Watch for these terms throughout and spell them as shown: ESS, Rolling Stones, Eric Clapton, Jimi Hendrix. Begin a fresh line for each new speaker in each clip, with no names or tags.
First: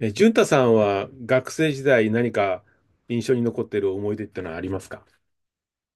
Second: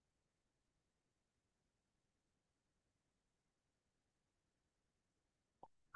淳太さんは学生時代何か印象に残っている思い出ってのはありますか？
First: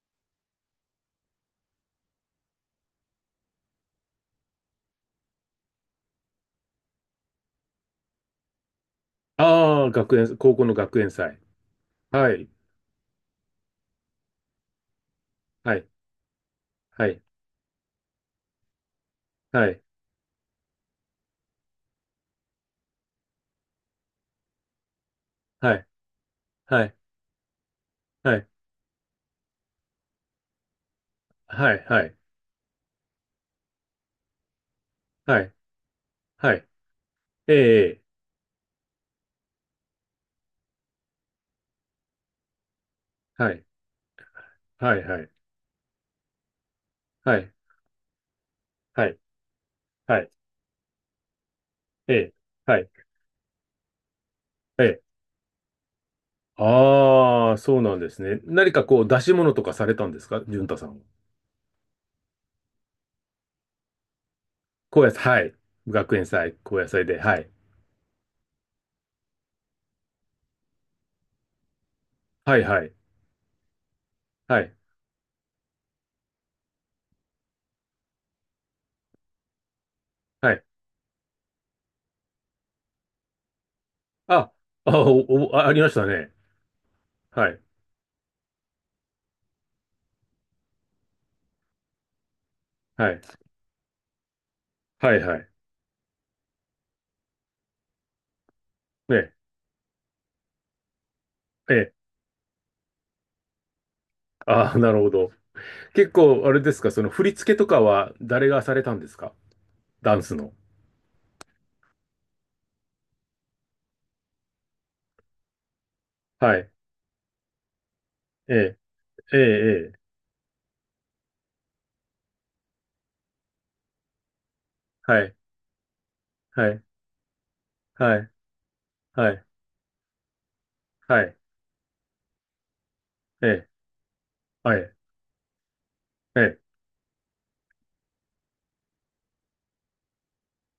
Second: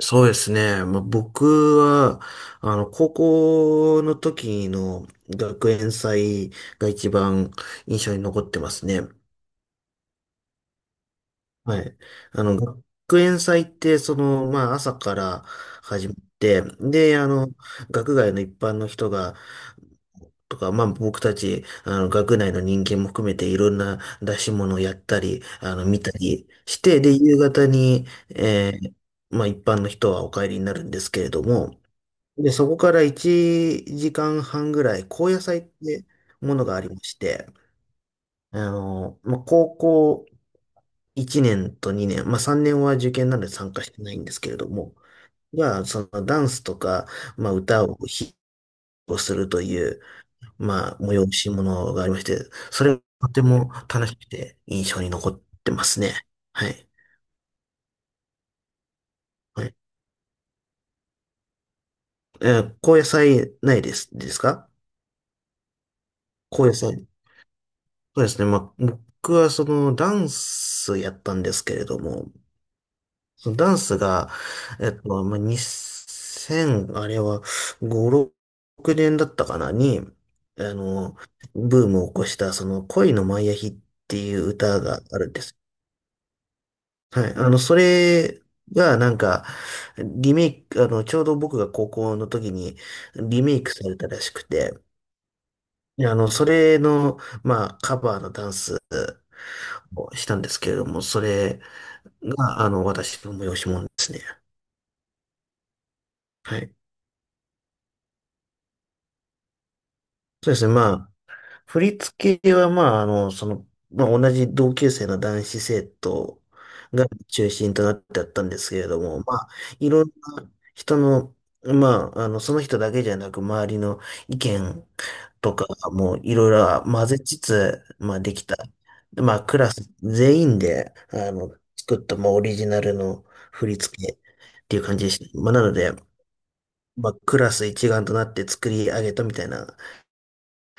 そうですね。まあ、僕は、高校の時の学園祭が一番印象に残ってますね。
ああー、高校の学園祭。
はい。
はい、
学園祭って、まあ、朝から
はい、
始まって、
は
で、
い、
学外の一般の人が、
はい、
とか、まあ、僕たち、学内の人間も含めていろんな出し物をやったり、
はい、
見たりし
はい、
て、で、夕方に、
はい、
えーまあ、一般の人はお帰りになるんですけれど
は
も、
い、はい、
で、そこから1時間半ぐらい、高野
はい、
祭っても
は
の
い、
がありまして、
ええ、
まあ、高校1年と2年、まあ、3年は受験なので
はい、
参加してないんですけれども、
はい、はい、
が、そのダンスとか、
は
ま
い、
あ、歌を披
はい、
露するという、
はい、
まあ、催し物があり
え
まし
え、
て、
は
そ
い、
れがとても楽しくて
え
印象
え。
に残ってますね。はい。
ああ、そうなんですね。何かこう出し物と
は
か
い、
されたんですか、淳太さんは？
高野祭ないです、ですか？
高野菜、はい。学園祭、
高野
高野祭
祭。
で、はい、
そうですね。まあ、僕はそのダンスやったんですけれども、
はい、はい、
そのダンスが、
はい、
まあ、2000、あれは5、6年だったかなに、
はい、
あの、ブームを起こしたその恋のマイアヒっていう
あ、
歌
あ、
があるんで
お、
す。
ありましたね。
はい。
はい。
それがなんか、リメイク、ちょうど僕が高校の時に
はい。
リメイクされたらしくて、
はい、はい。
いや、それの、まあ、カバーのダンス
ね。
をしたんですけれども、それ
ええ。
が、私の催し物ですね。
ああ、なるほど。結構、あ
は
れで
い。
すか、その振り付けとかは誰がされたんですか、ダンス
そ
の。
うですね。まあ、振り付けは、まあ、まあ、同じ同級生の男子生徒
はい。
が中心となってあったん
え
ですけ
え、
れども、ま
ええ、
あ、い
ええ。
ろんな人の、まあ、その人だけじゃなく、周りの意見
はい。
とか、もういろい
はい。
ろ混ぜつつ、ま
は
あ
い。
できた。で
は
まあ
い。
クラス全員で、
はい。
作った、もうオリジナルの
ええ、
振り付けって
は
いう
い。
感じでした。まあなので、
ええ。
まあクラス一丸となって作り上げたみたいな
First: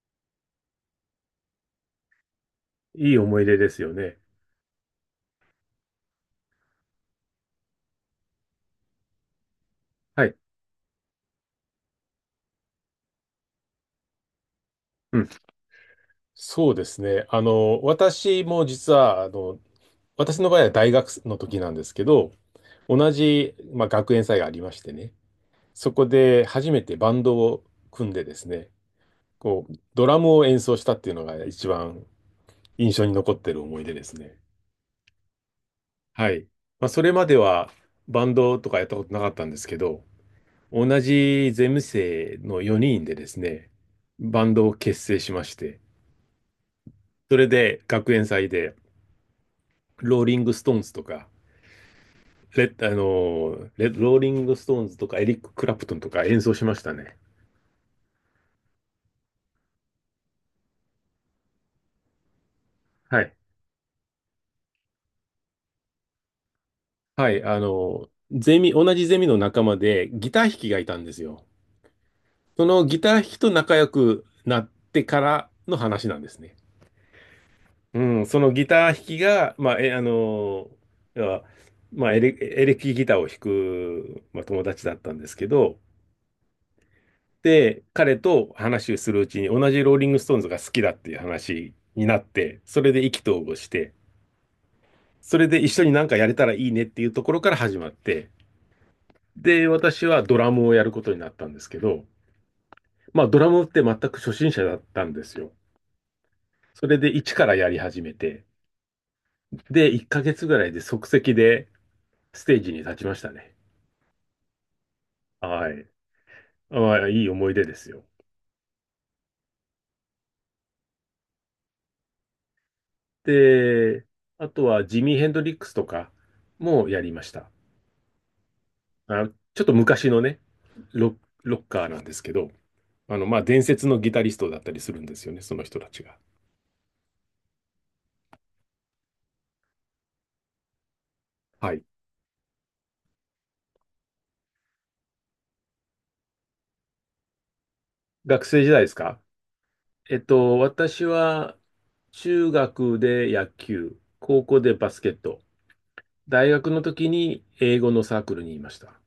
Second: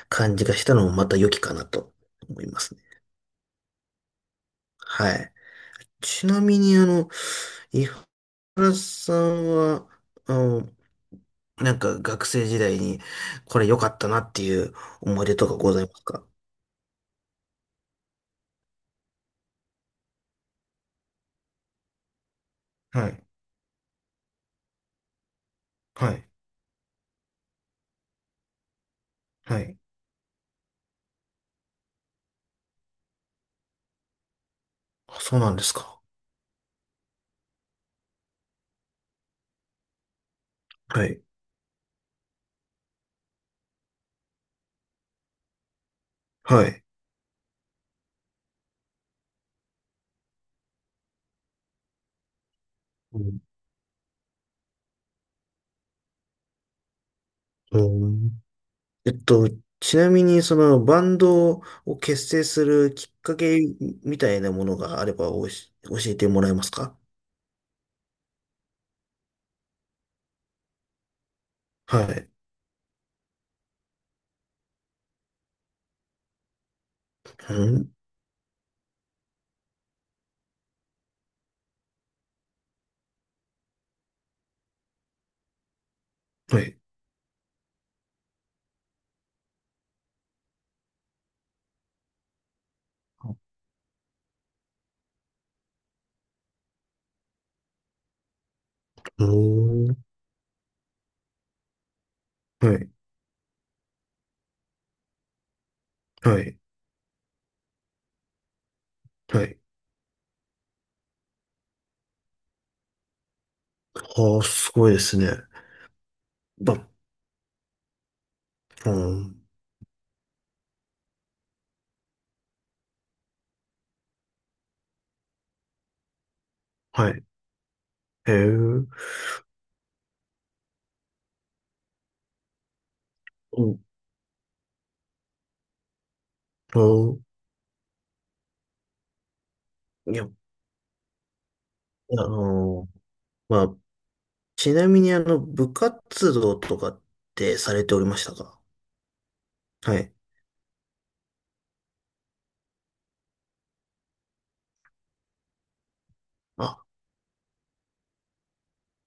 感じがしたのもまた良きかなと思いますね。
いい思い出ですよね。
はい。ちなみに井原さんは、
は
あ
い。
の、なんか学生時代にこれ良かったなっていう
う
思い
ん。
出とかございますか？
そうですね。あの、私も実は、あの、私の場合は大学の時なんですけど、
は
同
い、
じ、まあ、学園祭がありましてね。そこ
はい、
で初めてバンドを組んでですね、
は
こう、
い。
ドラムを演奏したっていうのが一番印象に残ってる思い出ですね。
あ、そうなんですか。
はい。まあ、それまではバンドとかやったことなかったんですけど、同
はい。
じゼム生の4人でですね、バンドを結成しまして、
はい。
それで学園祭で、ローリング・ストーンズとか、
うん。
レッローリング・ストーンズとか、エリック・クラプトンとか演奏しましたね。
えっと、ちなみに、バンドを結成するき
は
っ
い。
かけみたいなものがあれば教えてもらえますか？
はい、あの、同じゼミの仲間でギター弾きがいたんですよ。
はい。
そのギター弾きと仲良くなってからの話なんですね。
うん。
うん、そのギター弾きが、まあ、あの、要はまあ、エレキギターを弾く、まあ、友達だったんですけど、
はい。
で、彼と話をするうちに同じローリングストーンズが好きだっていう話になって、それで意気投合して、それで一緒になんかやれたらいいねっていうところから始まって、
う
で、
ん。
私はドラムをやることになったんですけど、
はい。
まあ、ドラムって全く初心者だったんですよ。
はい。
それで一からやり始めて、
はい。
で、1ヶ月ぐらいで即席でステージに立ちましたね。
はあ、すごいですね。
はい。
ば、
まあ、いい思い出ですよ。
うん。
で、あとはジミー・ヘンドリックスとかもや
は
りま
い。
した。
へえ。うん
あ、ちょっと昔のね、ロ、ロッカーなんですけど、あの、まあ、伝
う
説のギタリストだったりするんですよね、その人たちが。
ん。いや、
はい。
あの、まあ、ちなみに、部活動とかってされておりました
学
か？
生時代ですか？
はい。
私は中学で野球、高校でバスケット、大学
あ、
の時に英語のサークルにいました。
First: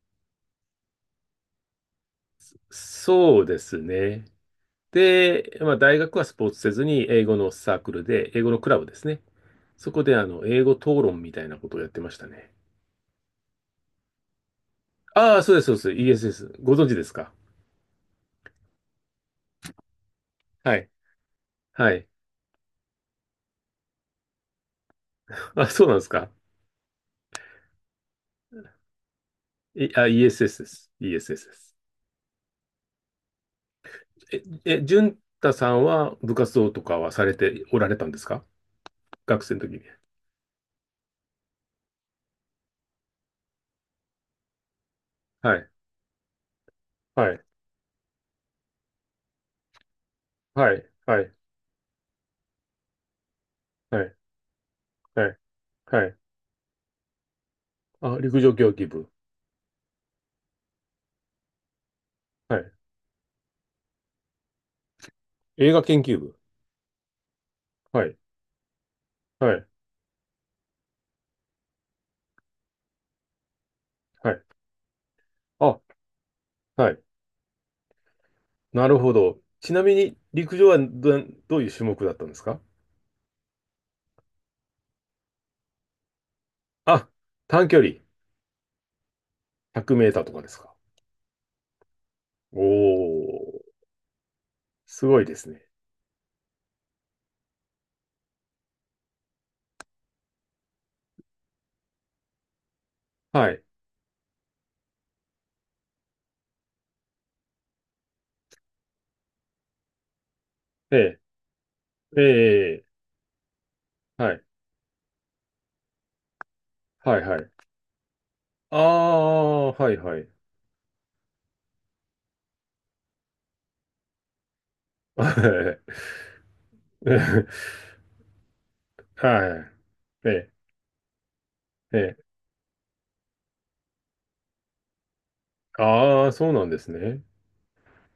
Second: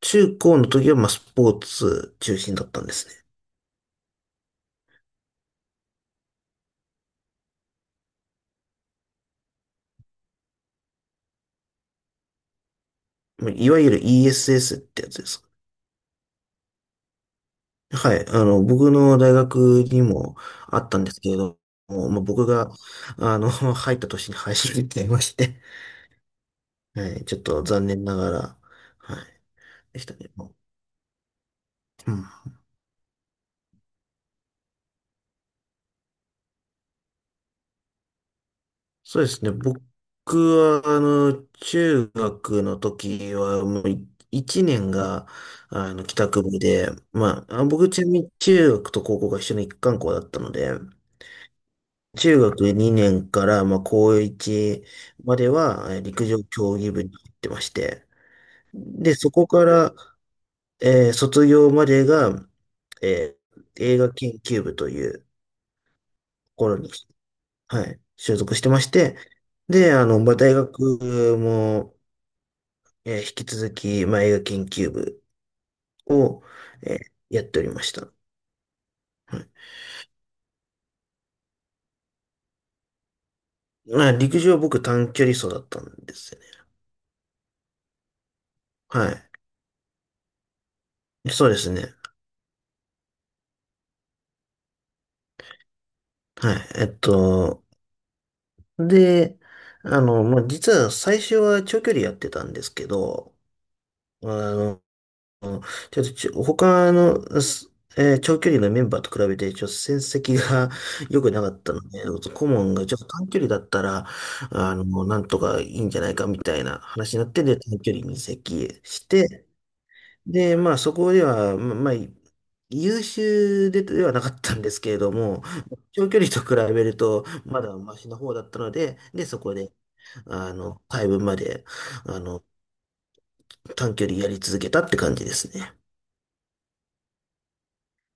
中高の時は、まあ、スポーツ中心だったんですね。
そうですね。で、まあ、大学はスポーツせずに英語のサークルで、英語のクラブですね。そこであの英語討論みたいなことをやってましたね。
いわゆる ESS ってやつで
ああ、
す。
そうです、そうです。ESS。ご存知ですか？
はい。僕の大学にも
は
あっ
い。
たんですけれど
はい。
も、まあ、僕が、入った年に廃止になっちゃいまして、
あ、そうなんですか。
はい。ちょっと残念ながら、はい。でしたね。も
ESS です。ESS です。
ううん。
淳太さんは部活動とかはされておられたんですか、
そうです
学
ね。
生の時
僕
に？
は、中学の時は、もうい、1年が、
はい。
帰宅部で、
はい。
まあ、あ、僕ちなみに中学と高校が一緒の一貫校だったので、
はい。はい。
中学2年から、まあ、
はい。
高1
は
ま
い。
では、
はい。
陸上競技部に行ってまして。
あ、陸上競技部。
で、そこから、卒業までが、
はい。
えー映画研究部というと
映画研究部。
ころに、はい、
はい。
所属してまして。
はい。
で、まあ、大学も、引き続き、まあ、
は
映画
い。
研究部
あ、
を、
は
え
い。
ーやっておりました。
なるほど。
はい。
ちなみに、陸上はど、ういう種目だったんですか？
まあ、陸上僕短距離走だったんですよね。
あ、短距離。
はい。
100メーターとかですか？
そうですね。
おー、すごいですね。
はい。で、まあ、実は最初は長距離やってたんですけど、
はい。
あの、ちょっと他の、長距離のメンバーと比べて、ちょっと戦績が
え え、
良くなかったので、
え
顧問
え、
がちょっと短距離だったら、
はい。
なんとかいいんじゃないかみたいな話
は
に
い、
なっ
は
て、
い。
で、短距離に移
あ
籍して、
あ、はい、はい。
で、まあ、そこでは、まあ、優秀で、ではなかったんですけれども、
は
長距離と比べると、
い。
まだマシな方だったので、で、そこで、
ええ、
回分まで、
え
あ
え。
の、短距離やり続けたって感じですね。
ああ、そうなんですね。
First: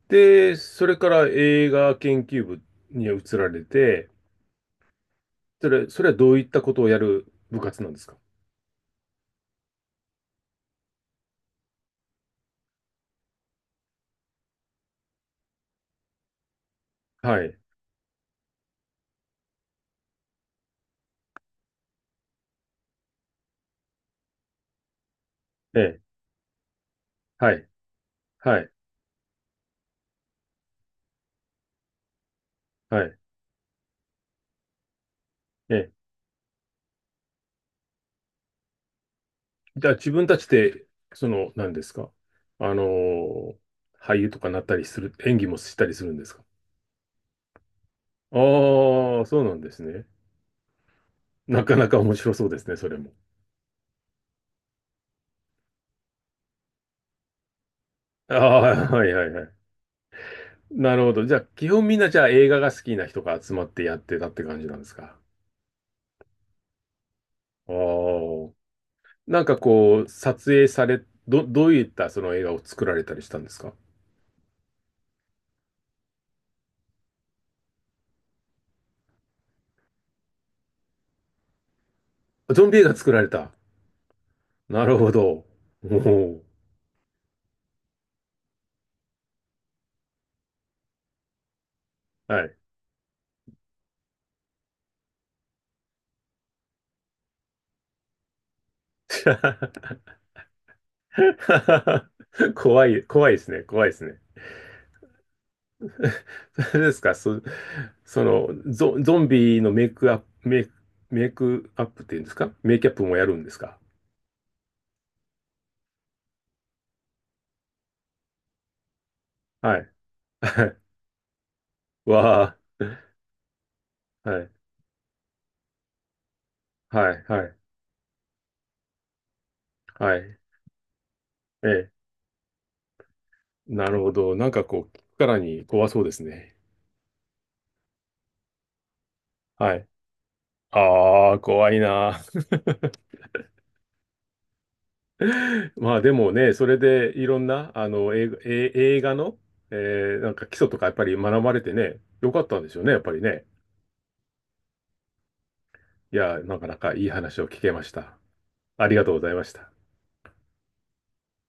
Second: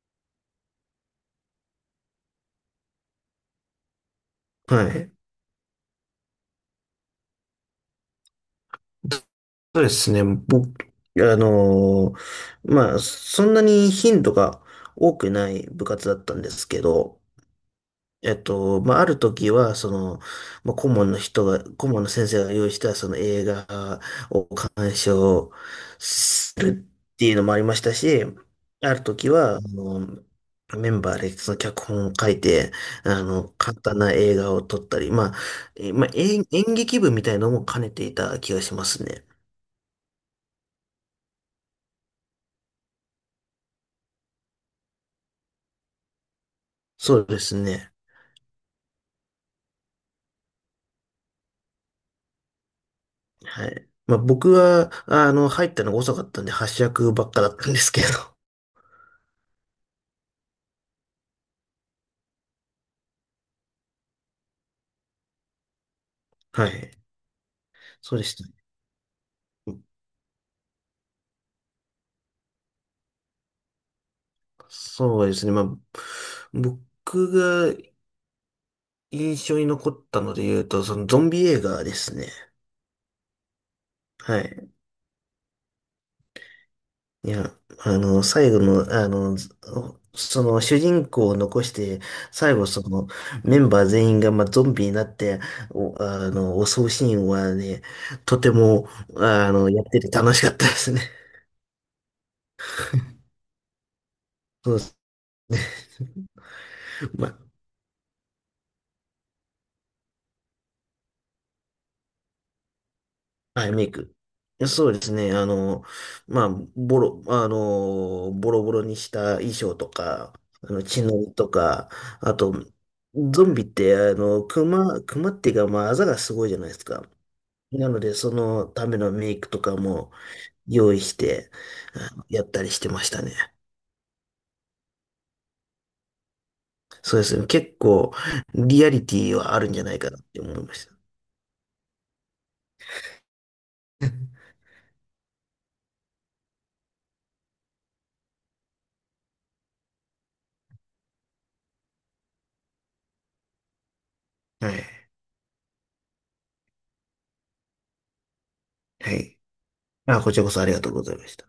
で、それから映画研究部に移られて、
はい。
それはどういったことをやる部活なんですか？
そうですね。僕、あのまあ、そんなに頻度が多くない部活だったんですけど、
はい。
まあ、ある時は、まあ、顧問の先生が用意したその映画を鑑賞
ええ。
するっていうの
は
もあり
い。
ましたし、
はい。
ある時は、メンバーでその脚本を書いて、
はい。
簡単な映画を撮ったり、まあ、
ええ。
まあ、演劇部みたいのも兼ねていた気がしますね。
じゃあ自分たちで、その、何ですか？あのー俳優とかなったりする、演技もしたりするんですか？
そうですね。
ああー、そうなんですね。なかなか面白そうですね、それも。
はい。まあ、僕は、入ったのが遅かったんで、発射ばっかだったんですけど、
ああ、はいはいはい。なるほど。じゃあ、基本みんなじゃあ映画が好きな人が集まってやってたって感じなんですか。
はい。
あ
そうでした
あ。
ね。
なんかこう、撮影され、ど、どういったその映画を作られたりしたんですか？
そうですね。まあ、僕が印象に残ったので言うと、そのゾンビ映画ですね。
ゾンビ映画作られた。
はい。
なるほど。おお。
いや、最後の、ずその主人公を残して、
は
最
い。
後そのメンバー全員が、まあ、ゾンビになって、襲うシーンはね、とても、やってて楽しかったですね。
怖い、怖いですね。怖いですね。
そうですね。
それですか、
ま
その、ゾンビのメイクアップ、メイクアップっていうんですか？メイキャップもやるんです
はい、
か？
メイク。そうですね。まあ、ボロボロにした衣装
はい。
とか、
は
血のりとか、
い。
あと、
わ
ゾンビって、
あ。はい。
熊っていうか、まあ、あざがすごいじゃないですか。
はい。はい。
なので、そのためのメイクとかも
はい。
用意して、
ええ。
やったりしてましたね。
なるほど。なんかこう、聞くからに怖そうですね。
そうですね。結構、リアリティはあるん
は
じゃ
い。
ないかなって思いまし
ああ、怖いな。まあでもね、それでいろんな、あの、映画の、えなんか基礎とかやっぱり学ばれてね、よかったんでしょうね、やっぱりね。
た。はい。
いや、なかなかいい話を聞けました。ありが
は
とうござい
い。
ました。
あ、こちらこそありがとうございました。